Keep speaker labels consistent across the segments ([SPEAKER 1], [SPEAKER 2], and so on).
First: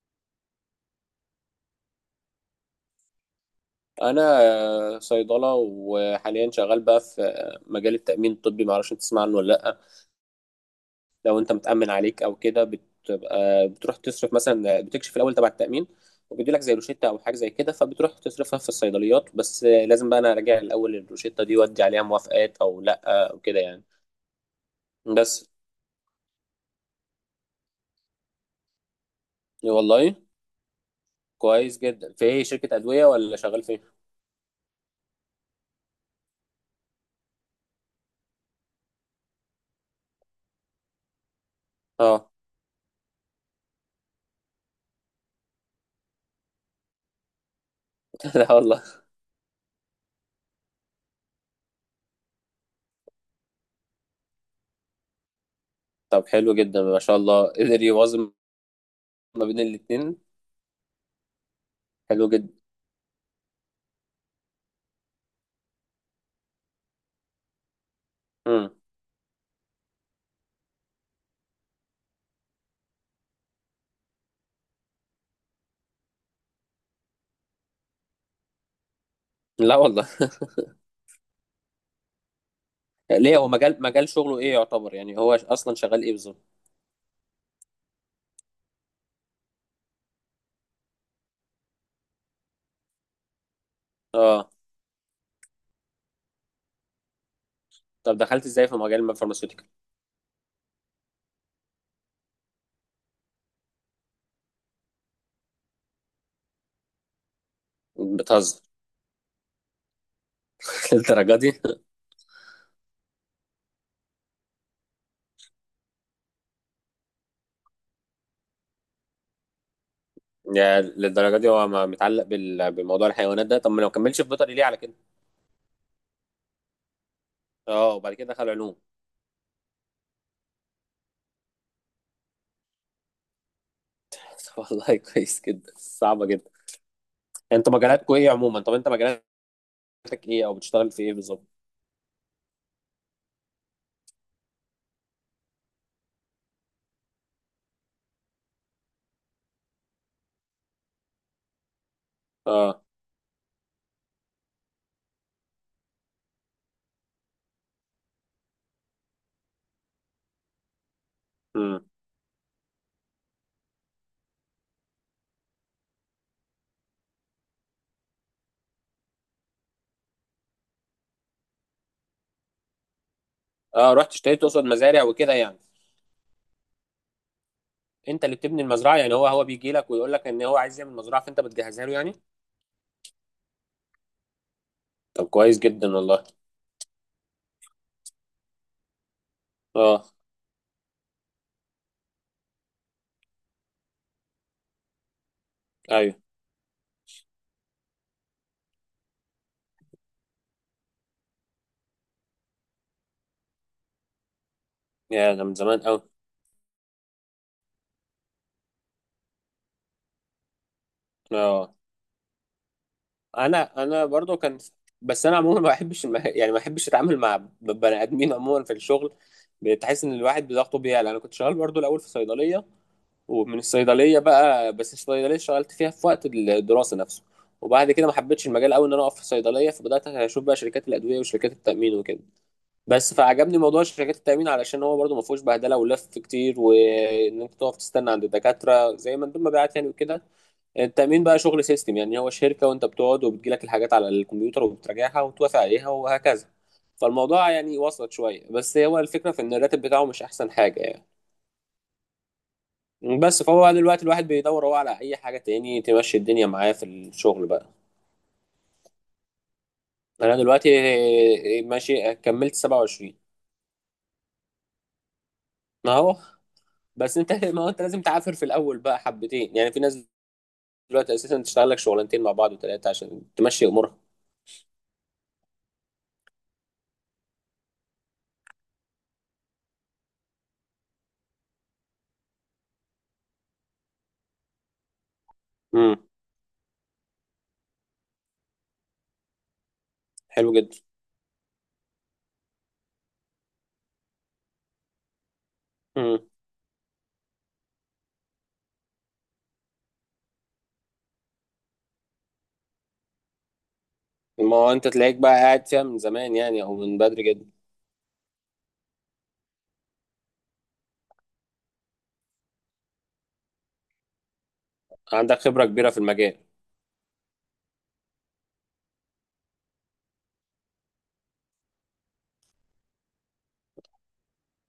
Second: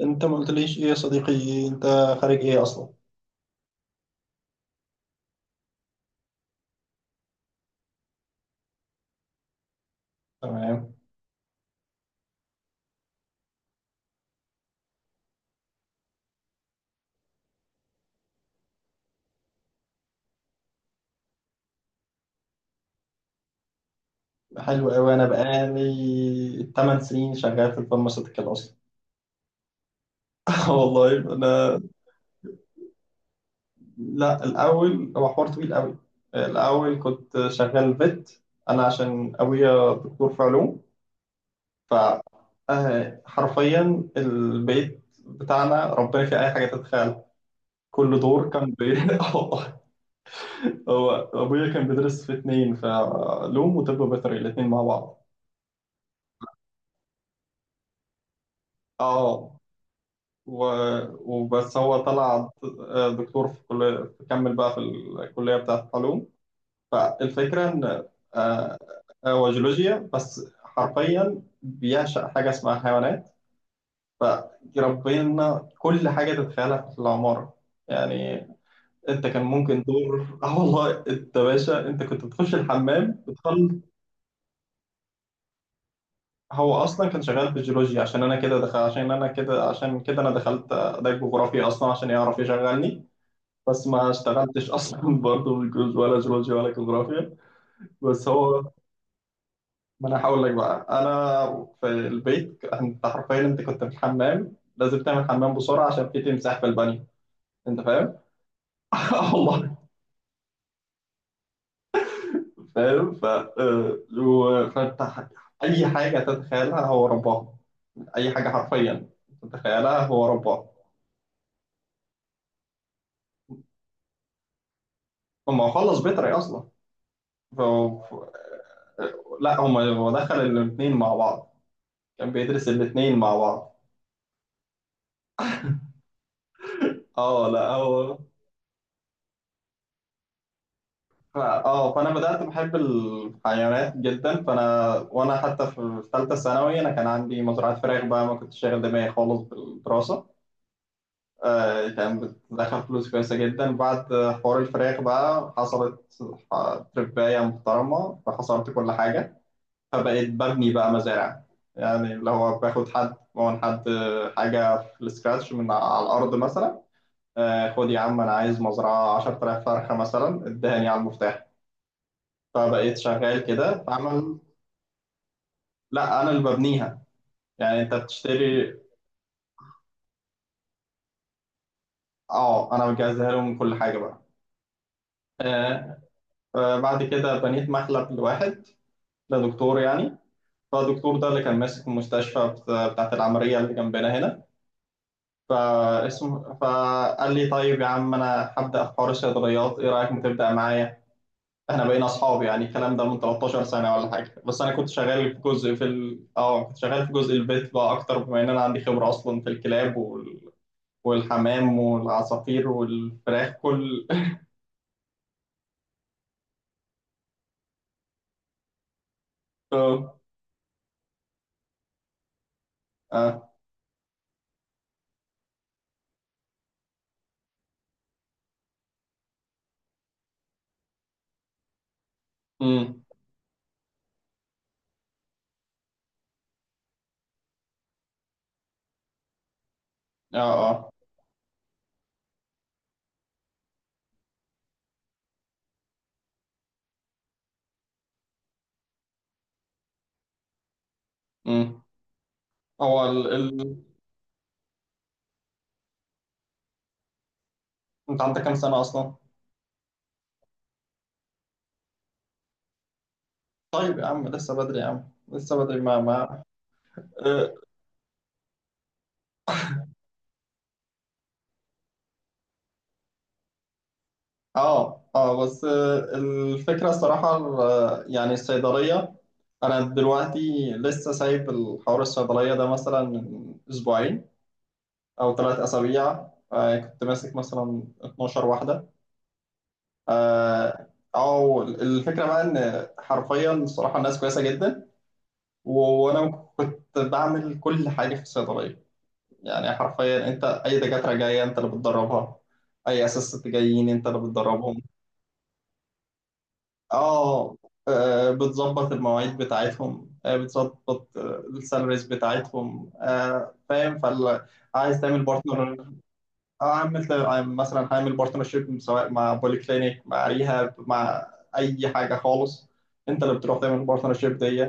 [SPEAKER 1] انت ما قلتليش ايه يا صديقي انت خارج ايه اصلا.
[SPEAKER 2] انا صيدله، وحاليا شغال بقى في مجال التامين الطبي. ما اعرفش انت تسمع عنه ولا لا؟
[SPEAKER 1] تمام.
[SPEAKER 2] لو انت متامن عليك او كده بتبقى بتروح تصرف، مثلا بتكشف الاول تبع التامين وبيدي لك زي روشته او حاجه زي كده، فبتروح تصرفها في الصيدليات، بس لازم بقى انا اراجع الاول الروشته دي وادي عليها موافقات او لا او كده يعني.
[SPEAKER 1] حلو قوي، انا
[SPEAKER 2] بس
[SPEAKER 1] بقالي 8 سنين شغال في الفارماسيوتيكال اصلا.
[SPEAKER 2] والله
[SPEAKER 1] آه والله
[SPEAKER 2] كويس
[SPEAKER 1] انا.
[SPEAKER 2] جدا. في ايه، شركه ادويه ولا شغال فين؟
[SPEAKER 1] لا، الاول هو حوار طويل قوي. الاول كنت شغال فيت، انا عشان ابويا دكتور في علوم،
[SPEAKER 2] اه،
[SPEAKER 1] فحرفيا البيت بتاعنا ربنا في اي حاجه تتخيل. كل دور
[SPEAKER 2] لا
[SPEAKER 1] كان
[SPEAKER 2] والله.
[SPEAKER 1] آه والله. هو ابويا كان بيدرس في 2، فعلوم وطب بيطري الاتنين مع بعض.
[SPEAKER 2] طب حلو جدا ما شاء الله، قدر يوازن ما
[SPEAKER 1] اه.
[SPEAKER 2] بين الاتنين.
[SPEAKER 1] و... وبس هو
[SPEAKER 2] حلو جدا.
[SPEAKER 1] طلع دكتور في كلية، كمل بقى في الكلية بتاعة العلوم. فالفكرة إن
[SPEAKER 2] امم.
[SPEAKER 1] آه، هو جيولوجيا، بس حرفيا بيعشق حاجة اسمها حيوانات، فربنا كل حاجة تتخيلها في العمارة. يعني انت كان
[SPEAKER 2] لا
[SPEAKER 1] ممكن
[SPEAKER 2] والله.
[SPEAKER 1] دور، اه والله، انت باشا، انت كنت بتخش الحمام
[SPEAKER 2] ليه، هو
[SPEAKER 1] بتخل.
[SPEAKER 2] مجال شغله ايه يعتبر؟ يعني هو اصلا شغال ايه بالظبط؟
[SPEAKER 1] هو اصلا كان شغال في الجيولوجيا، عشان انا كده دخل، عشان انا كده، عشان كده انا دخلت ده جغرافيا اصلا عشان يعرف يشغلني. بس ما
[SPEAKER 2] اه.
[SPEAKER 1] اشتغلتش اصلا برضه بالجيولوجي، ولا جيولوجيا ولا جغرافيا.
[SPEAKER 2] طب
[SPEAKER 1] بس
[SPEAKER 2] دخلت
[SPEAKER 1] هو،
[SPEAKER 2] ازاي في مجال الفارماسيوتيكال؟
[SPEAKER 1] ما انا هقول لك بقى، انا في البيت، انت حرفيا، انت كنت في الحمام لازم تعمل حمام بسرعه عشان في تمساح في البانيو. انت فاهم؟
[SPEAKER 2] بتهزر؟
[SPEAKER 1] آه والله.
[SPEAKER 2] للدرجه دي؟
[SPEAKER 1] فاهم، ف آه، و- فانت ح- اي حاجه تتخيلها هو رباها، اي حاجه حرفيا تتخيلها هو رباها.
[SPEAKER 2] يعني للدرجه دي هو متعلق بموضوع الحيوانات ده؟ طب ما لو كملش في بيطري، ليه على كده؟
[SPEAKER 1] هو خلص بيطري اصلا، ف...
[SPEAKER 2] اه،
[SPEAKER 1] ف-
[SPEAKER 2] وبعد كده دخل علوم.
[SPEAKER 1] لا، هو دخل الاثنين مع بعض، كان بيدرس الاثنين مع بعض.
[SPEAKER 2] طب والله كويس جدا، صعبه جدا.
[SPEAKER 1] اه لا
[SPEAKER 2] انت مجالاتكوا
[SPEAKER 1] هو.
[SPEAKER 2] ايه عموما؟ طب انت مجالاتك ايه، او بتشتغل في ايه
[SPEAKER 1] ف-
[SPEAKER 2] بالظبط؟
[SPEAKER 1] اه فانا بدات بحب الحيوانات جدا، فانا وانا حتى في ثالثه ثانوي انا كان عندي مزرعه فراخ بقى، ما كنتش شاغل دماغي خالص بالدراسه. آه كان
[SPEAKER 2] اه.
[SPEAKER 1] بتدخل فلوس كويسه جدا. بعد حوار الفراخ بقى حصلت تربايه محترمه، فحصرت كل حاجه، فبقيت ببني بقى مزارع.
[SPEAKER 2] امم.
[SPEAKER 1] يعني اللي هو باخد حد من حد حاجه في السكراتش من على الارض مثلا. آه خد يا عم، انا عايز مزرعه 10000 فرخه مثلا، ادهني على المفتاح. فبقيت شغال كده
[SPEAKER 2] اه، رحت
[SPEAKER 1] فعمل.
[SPEAKER 2] اشتريت، تقصد مزارع وكده يعني؟
[SPEAKER 1] لا انا اللي ببنيها. يعني انت
[SPEAKER 2] انت اللي بتبني
[SPEAKER 1] بتشتري.
[SPEAKER 2] المزرعه يعني؟ هو بيجي لك ويقول لك ان هو عايز يعمل مزرعه، فانت بتجهزها له يعني؟
[SPEAKER 1] اه، انا بجهزها لهم كل حاجه بقى.
[SPEAKER 2] طب كويس جدا
[SPEAKER 1] آه.
[SPEAKER 2] والله.
[SPEAKER 1] بعد كده بنيت مخلب لواحد، لدكتور
[SPEAKER 2] اه،
[SPEAKER 1] يعني. فالدكتور ده اللي كان ماسك المستشفى بتاعت العملية اللي جنبنا هنا.
[SPEAKER 2] ايوه،
[SPEAKER 1] فاسمه، فقال لي طيب يا عم أنا هبدأ في حوار الصيدليات، إيه رأيك ما تبدأ معايا؟ إحنا بقينا أصحاب يعني. الكلام ده من 13 سنة ولا حاجة. بس أنا كنت شغال
[SPEAKER 2] يا
[SPEAKER 1] في
[SPEAKER 2] ده من
[SPEAKER 1] جزء
[SPEAKER 2] زمان
[SPEAKER 1] في
[SPEAKER 2] قوي.
[SPEAKER 1] ال... أه كنت شغال في جزء البيت بقى أكتر، بما إن أنا عندي خبرة أصلا في الكلاب
[SPEAKER 2] اه،
[SPEAKER 1] والحمام والعصافير والفراخ
[SPEAKER 2] انا
[SPEAKER 1] كل.
[SPEAKER 2] برضو كان، بس انا عموما ما بحبش يعني ما بحبش اتعامل مع بني ادمين عموما في الشغل. بتحس ان
[SPEAKER 1] اه.
[SPEAKER 2] الواحد بضغطه بيعلى. انا كنت شغال برضو الاول في صيدليه،
[SPEAKER 1] اه.
[SPEAKER 2] ومن الصيدليه بقى، بس الصيدليه اشتغلت فيها في وقت الدراسه نفسه، وبعد كده ما حبيتش المجال قوي، ان انا اقف في صيدليه، فبدات اشوف بقى شركات الادويه وشركات التامين وكده.
[SPEAKER 1] امم.
[SPEAKER 2] بس فعجبني موضوع شركات التامين، علشان هو برضو ما فيهوش بهدله ولف كتير، وان انت تقف تستنى عند الدكاتره زي ما مندوب مبيعات يعني وكده.
[SPEAKER 1] اه. اه.
[SPEAKER 2] التأمين بقى شغل سيستم، يعني هو شركة، وانت بتقعد وبتجيلك الحاجات على الكمبيوتر وبتراجعها وتوافق عليها وهكذا. فالموضوع يعني وصلت شوية، بس هو الفكرة في ان الراتب بتاعه مش احسن حاجة يعني.
[SPEAKER 1] امم هو ال...
[SPEAKER 2] بس فهو بقى
[SPEAKER 1] ال...
[SPEAKER 2] دلوقتي الواحد بيدور هو على اي حاجة تاني تمشي الدنيا معاه في الشغل بقى.
[SPEAKER 1] انت عندك كام سنة اصلا؟
[SPEAKER 2] انا دلوقتي ماشي، كملت 27.
[SPEAKER 1] طيب يا عم لسه بدري، يا عم لسه بدري،
[SPEAKER 2] ما
[SPEAKER 1] ما
[SPEAKER 2] هو
[SPEAKER 1] ما
[SPEAKER 2] بس انت،
[SPEAKER 1] اه.
[SPEAKER 2] ما هو انت لازم تعافر في الاول بقى حبتين. يعني في ناس دلوقتي اساسا تشتغل لك شغلانتين مع بعض وثلاثة عشان تمشي امورها.
[SPEAKER 1] اه. آه، بس آه، الفكرة الصراحة، يعني الصيدلية، انا دلوقتي لسه سايب الحوار الصيدلية ده مثلا من أسبوعين او ثلاث
[SPEAKER 2] امم.
[SPEAKER 1] اسابيع كنت ماسك مثلا 12 واحدة.
[SPEAKER 2] حلو جدا.
[SPEAKER 1] اه. أو الفكره بقى ان حرفيا الصراحه الناس كويسه جدا، وانا كنت بعمل كل حاجه في الصيدليه. يعني حرفيا انت، اي دكاتره جايه انت اللي بتدربها، اي اساس جايين انت اللي
[SPEAKER 2] ما هو
[SPEAKER 1] بتدربهم.
[SPEAKER 2] انت تلاقيك بقى قاعد فيها من زمان يعني، او من بدري جدا.
[SPEAKER 1] اه. بتظبط المواعيد بتاعتهم، بتظبط السالاريز بتاعتهم، فاهم. فعايز تعمل
[SPEAKER 2] عندك خبرة
[SPEAKER 1] بارتنر.
[SPEAKER 2] كبيرة في المجال.
[SPEAKER 1] اه، عملت. مثلا هعمل بارتنرشيب سواء مع بولي كلينيك، مع ريهاب، مع اي حاجه خالص. انت اللي بتروح تعمل البارتنرشيب دي.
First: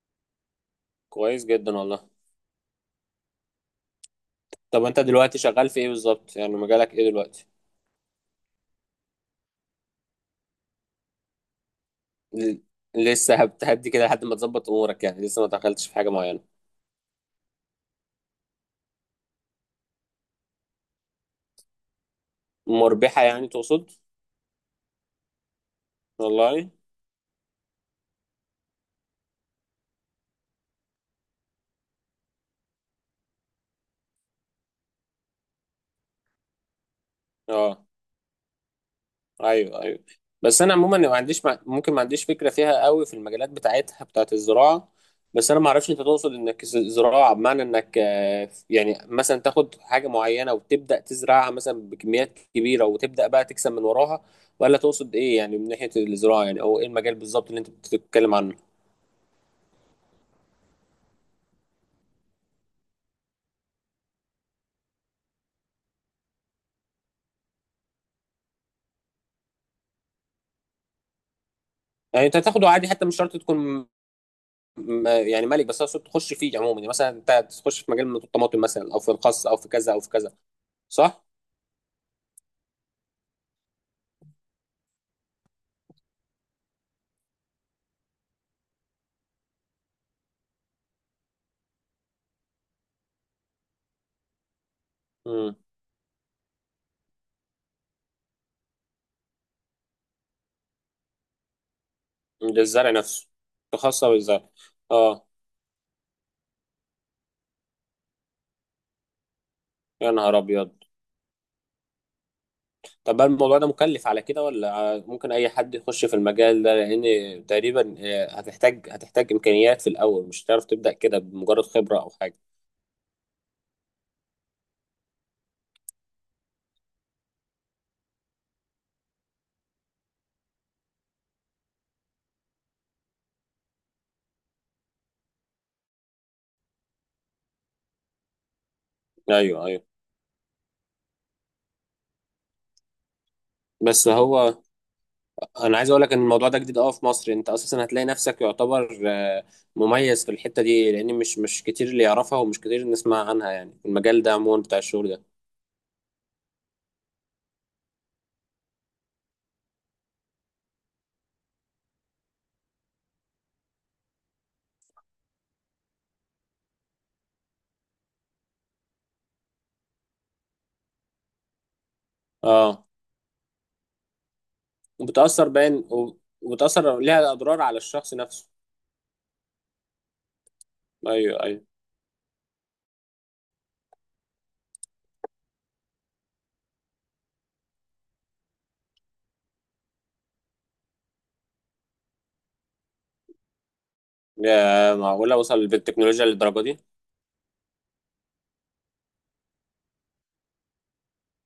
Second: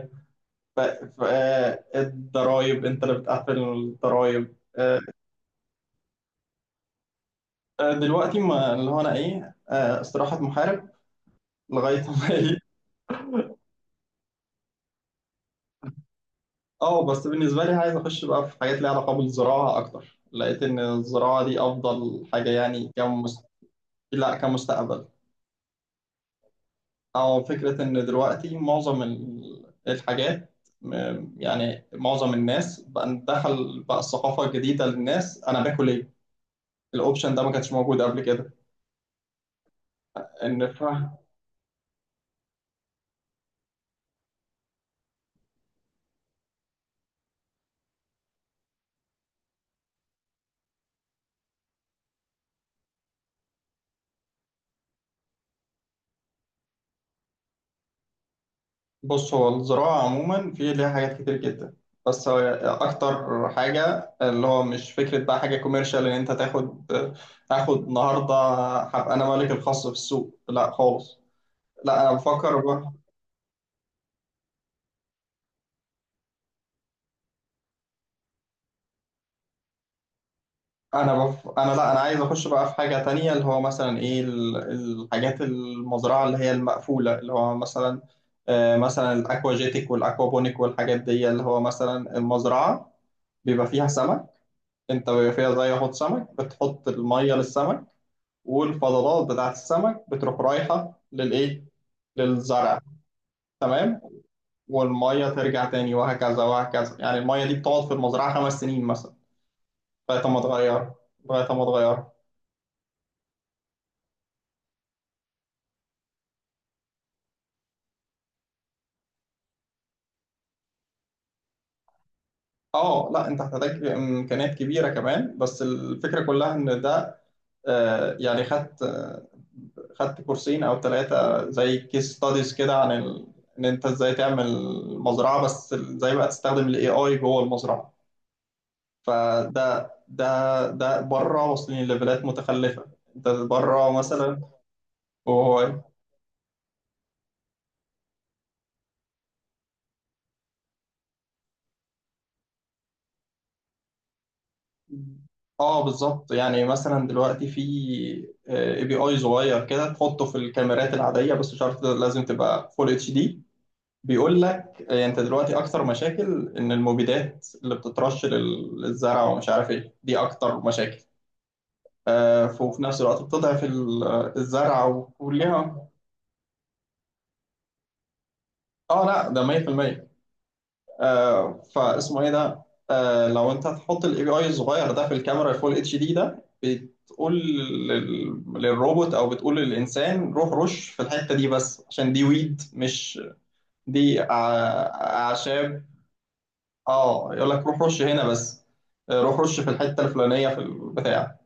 [SPEAKER 2] كويس جدا والله.
[SPEAKER 1] الضرايب انت اللي بتقفل الضرايب،
[SPEAKER 2] طب انت دلوقتي شغال في ايه بالظبط؟ يعني مجالك ايه دلوقتي؟
[SPEAKER 1] دلوقتي ما اللي هو انا ايه، استراحه محارب لغايه ما
[SPEAKER 2] ل-
[SPEAKER 1] ايه.
[SPEAKER 2] لسه هتهدي كده لحد ما تظبط امورك يعني؟ لسه ما دخلتش في حاجة معينة؟
[SPEAKER 1] اه، بس بالنسبه لي عايز اخش بقى في حاجات ليها علاقه بالزراعه اكتر. لقيت ان الزراعه دي افضل حاجه يعني
[SPEAKER 2] مربحة يعني تقصد؟
[SPEAKER 1] لا، كمستقبل.
[SPEAKER 2] والله.
[SPEAKER 1] أو فكرة إن دلوقتي معظم الحاجات، يعني معظم الناس بقى، دخل بقى الثقافة الجديدة للناس، أنا باكل إيه؟ الأوبشن ده ما كانش
[SPEAKER 2] اه،
[SPEAKER 1] موجود قبل كده.
[SPEAKER 2] ايوه ايوه. بس
[SPEAKER 1] إن
[SPEAKER 2] انا
[SPEAKER 1] ف-
[SPEAKER 2] عموما ما عنديش ممكن ما عنديش فكره فيها قوي في المجالات بتاعتها، بتاعت الزراعه. بس انا ما اعرفش انت تقصد انك زراعه بمعنى انك يعني مثلا تاخد حاجه معينه وتبدا تزرعها مثلا بكميات كبيره وتبدا بقى تكسب من وراها؟ ولا تقصد ايه يعني من ناحيه الزراعه يعني؟ او ايه المجال بالظبط اللي انت بتتكلم عنه؟
[SPEAKER 1] بص، هو الزراعة عموما في ليها حاجات كتير جدا، بس هو أكتر حاجة اللي هو مش فكرة بقى حاجة كوميرشال إن أنت تاخد النهاردة، هبقى أنا مالك الخاص في السوق، لا خالص، لا أنا
[SPEAKER 2] يعني انت
[SPEAKER 1] بفكر.
[SPEAKER 2] تاخده عادي، حتى مش شرط تكون يعني ملك، بس اقصد تخش فيه عموما يعني. مثلا انت تخش في مجال من الطماطم مثلا، او في الخس، او في كذا او في كذا، صح؟
[SPEAKER 1] انا بف... انا لا انا عايز اخش بقى في حاجه تانية اللي هو مثلا ايه، الحاجات المزرعه اللي هي المقفوله، اللي هو مثلا، آه مثلا الاكواجيتك والاكوابونيك والحاجات دي، اللي هو مثلا المزرعه بيبقى فيها سمك. انت بيبقى فيها زي حوض سمك، بتحط الميه للسمك، والفضلات بتاعت السمك بتروح رايحه للايه، للزرع.
[SPEAKER 2] للزرع نفسه.
[SPEAKER 1] تمام.
[SPEAKER 2] خاصة بالزرع. اه،
[SPEAKER 1] والميه ترجع تاني وهكذا وهكذا. يعني الميه دي بتقعد في المزرعه 5 سنين مثلا
[SPEAKER 2] يا
[SPEAKER 1] لغايه
[SPEAKER 2] نهار
[SPEAKER 1] ما
[SPEAKER 2] ابيض.
[SPEAKER 1] تغير، لغايه ما تغير.
[SPEAKER 2] طب هل الموضوع ده مكلف على كده، ولا ممكن اي حد يخش في المجال ده؟ لان تقريبا هتحتاج، هتحتاج امكانيات في الاول، مش هتعرف تبدا كده بمجرد خبرة او حاجة.
[SPEAKER 1] اه لا، انت هتحتاج امكانيات كبيره كمان، بس الفكره كلها ان ده، يعني خدت، خدت كورسين او 3 زي كيس ستاديز كده عن ان انت ازاي تعمل مزرعه، بس ازاي بقى تستخدم الاي اي جوه المزرعه. فده
[SPEAKER 2] ايوه ايوه.
[SPEAKER 1] ده ده بره، واصلين لليفلات متخلفه. انت بره
[SPEAKER 2] بس
[SPEAKER 1] مثلا.
[SPEAKER 2] هو انا
[SPEAKER 1] وهو،
[SPEAKER 2] عايز اقول لك ان الموضوع ده جديد اه في مصر. انت اساسا هتلاقي نفسك يعتبر مميز في الحتة دي، لان مش كتير اللي يعرفها، ومش كتير نسمع عنها يعني في المجال ده عموما بتاع الشغل ده.
[SPEAKER 1] اه بالظبط. يعني مثلا دلوقتي في اي بي اي صغير كده تحطه في الكاميرات العاديه، بس مش عارف لازم تبقى فول اتش دي. بيقول لك انت دلوقتي اكتر مشاكل ان المبيدات اللي بتترش للزرع ومش عارف ايه، دي اكتر مشاكل. وفي
[SPEAKER 2] اه.
[SPEAKER 1] نفس الوقت بتضعف الزرع
[SPEAKER 2] وبتأثر باين،
[SPEAKER 1] وكلها.
[SPEAKER 2] وبتأثر ليها اضرار على الشخص نفسه.
[SPEAKER 1] اه لا ده 100%.
[SPEAKER 2] ايوه ايوه.
[SPEAKER 1] فاسمه ايه ده. لو انت هتحط الاي بي اي الصغير ده في الكاميرا فول اتش دي، ده بتقول للروبوت او بتقول للانسان روح رش في الحتة دي، بس عشان دي ويد، مش دي
[SPEAKER 2] يا معقولة، وصل
[SPEAKER 1] اعشاب.
[SPEAKER 2] بالتكنولوجيا للدرجة دي؟
[SPEAKER 1] اه يقول لك روح رش هنا بس، روح رش في الحته الفلانيه في البتاع.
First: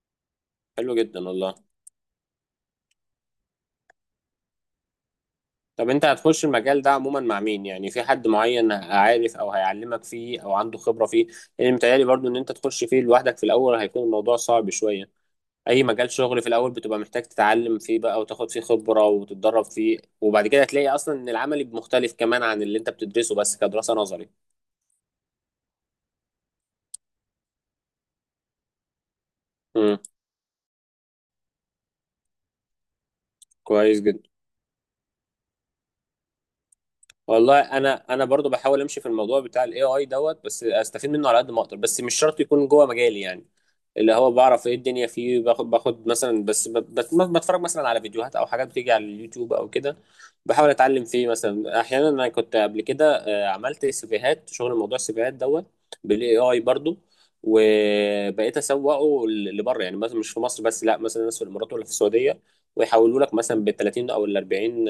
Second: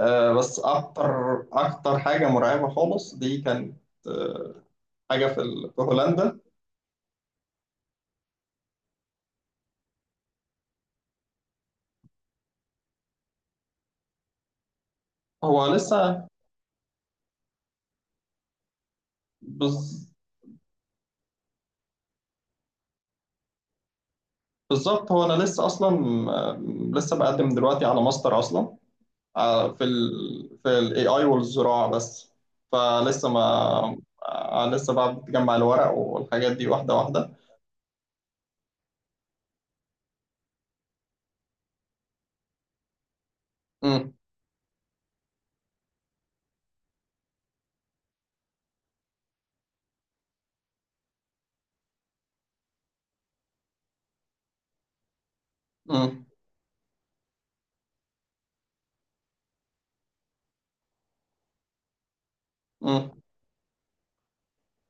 [SPEAKER 1] آه، بس
[SPEAKER 2] حلو
[SPEAKER 1] اكتر
[SPEAKER 2] جدا والله.
[SPEAKER 1] اكتر حاجه مرعبه خالص دي كانت، آه، حاجه في
[SPEAKER 2] طب انت
[SPEAKER 1] هولندا.
[SPEAKER 2] هتخش المجال ده عموما مع مين؟ يعني في حد معين عارف او هيعلمك فيه او عنده خبرة فيه؟ لان متهيألي برضو ان انت تخش فيه لوحدك في الاول هيكون الموضوع صعب شوية.
[SPEAKER 1] هو
[SPEAKER 2] اي مجال
[SPEAKER 1] لسه
[SPEAKER 2] شغل في الاول بتبقى محتاج تتعلم فيه بقى، وتاخد فيه خبرة، وتتدرب فيه،
[SPEAKER 1] بز-
[SPEAKER 2] وبعد كده هتلاقي اصلا ان العملي مختلف كمان عن اللي انت بتدرسه بس كدراسة نظري.
[SPEAKER 1] بالظبط. هو انا لسه اصلا، آه، لسه بقدم دلوقتي على ماستر اصلا، في
[SPEAKER 2] امم.
[SPEAKER 1] ال في الاي اي والزراعه بس. فلسه ما
[SPEAKER 2] كويس جدا
[SPEAKER 1] لسه بقى بتجمع الورق والحاجات دي واحده واحده.
[SPEAKER 2] والله. انا برضو بحاول امشي في الموضوع بتاع الاي اي دوت، بس استفيد منه على قد ما اقدر، بس مش شرط يكون جوه مجالي يعني.
[SPEAKER 1] امم.
[SPEAKER 2] اللي هو بعرف ايه الدنيا فيه، باخد مثلا، بس بتفرج مثلا على فيديوهات او حاجات بتيجي على اليوتيوب او كده. بحاول اتعلم فيه مثلا. احيانا انا كنت قبل كده عملت سيفيهات، شغل موضوع السيفيهات دوت
[SPEAKER 1] امم.
[SPEAKER 2] بالاي اي برضو، وبقيت اسوقه لبره. يعني مثلا مش في مصر بس، لا مثلا ناس في الامارات ولا في السعوديه، ويحولوا
[SPEAKER 1] امم.
[SPEAKER 2] لك مثلا ب 30 او ال 40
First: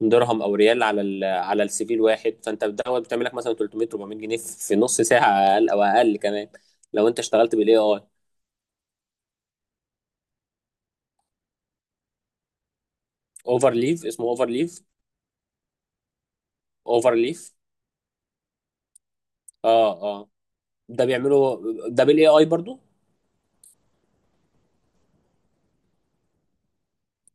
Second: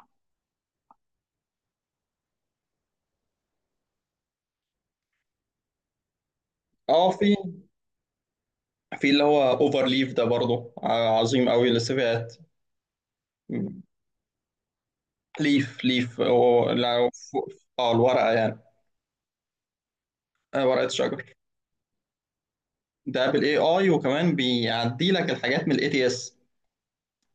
[SPEAKER 2] درهم او ريال على على السي في الواحد. فانت دوت بتعمل لك مثلا 300 400 جنيه في نص ساعه، اقل او اقل كمان، لو
[SPEAKER 1] اه.
[SPEAKER 2] انت
[SPEAKER 1] في.
[SPEAKER 2] اشتغلت بالاي اي.
[SPEAKER 1] في اللي هو اوفر ليف ده برضه عظيم قوي للسيفيات.
[SPEAKER 2] اوفر ليف، اسمه اوفر ليف.
[SPEAKER 1] ليف ليف هو لو
[SPEAKER 2] اوفر ليف.
[SPEAKER 1] اه، الورقه يعني،
[SPEAKER 2] اه اه.
[SPEAKER 1] ورقه
[SPEAKER 2] ده
[SPEAKER 1] الشجر.
[SPEAKER 2] بيعمله، ده بالاي اي برضو.
[SPEAKER 1] ده بالاي اي، وكمان بيعدي لك الحاجات من الاي تي اس.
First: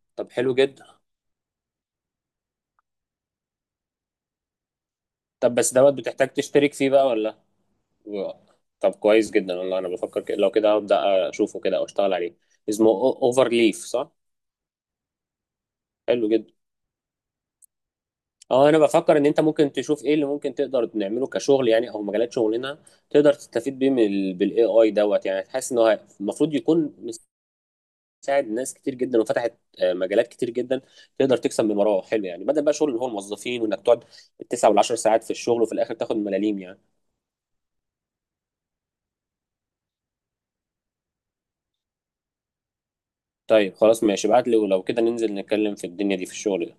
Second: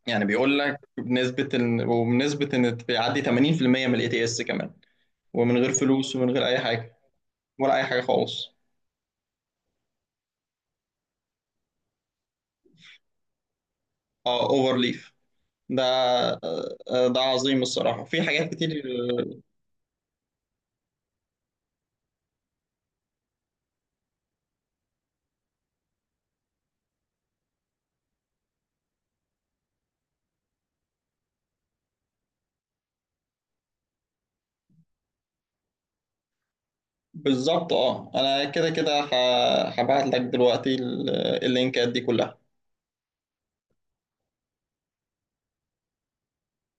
[SPEAKER 1] يعني
[SPEAKER 2] طب حلو
[SPEAKER 1] بيقول لك
[SPEAKER 2] جدا.
[SPEAKER 1] بنسبه ان وبنسبه ان بيعدي 80% من الاي تي اس كمان،
[SPEAKER 2] طب
[SPEAKER 1] ومن غير
[SPEAKER 2] بس دوت
[SPEAKER 1] فلوس ومن
[SPEAKER 2] بتحتاج
[SPEAKER 1] غير اي
[SPEAKER 2] تشترك فيه
[SPEAKER 1] حاجه.
[SPEAKER 2] بقى ولا؟
[SPEAKER 1] ولا اي حاجه خالص.
[SPEAKER 2] طب كويس جدا والله، انا بفكر كده، لو كده هبدا اشوفه كده او اشتغل عليه. اسمه اوفر ليف، صح؟
[SPEAKER 1] اه اوفر ليف. ده
[SPEAKER 2] حلو جدا.
[SPEAKER 1] آه، آه، ده عظيم الصراحه، في حاجات
[SPEAKER 2] اه انا
[SPEAKER 1] كتير.
[SPEAKER 2] بفكر ان انت ممكن تشوف ايه اللي ممكن تقدر نعمله كشغل، يعني او مجالات شغلنا تقدر تستفيد بيه من بالاي اي دوت. يعني حاسس ان هو المفروض يكون مساعد ناس كتير جدا، وفتحت مجالات كتير جدا تقدر تكسب من وراه حلو، يعني بدل بقى شغل اللي هو الموظفين، وانك تقعد التسع والعشر ساعات في الشغل وفي الاخر تاخد ملاليم يعني.
[SPEAKER 1] بالظبط. اه انا كده كده هبعت لك دلوقتي اللينكات دي كلها.
[SPEAKER 2] طيب خلاص ماشي، ابعت لي، ولو كده ننزل نتكلم في الدنيا دي في الشغل.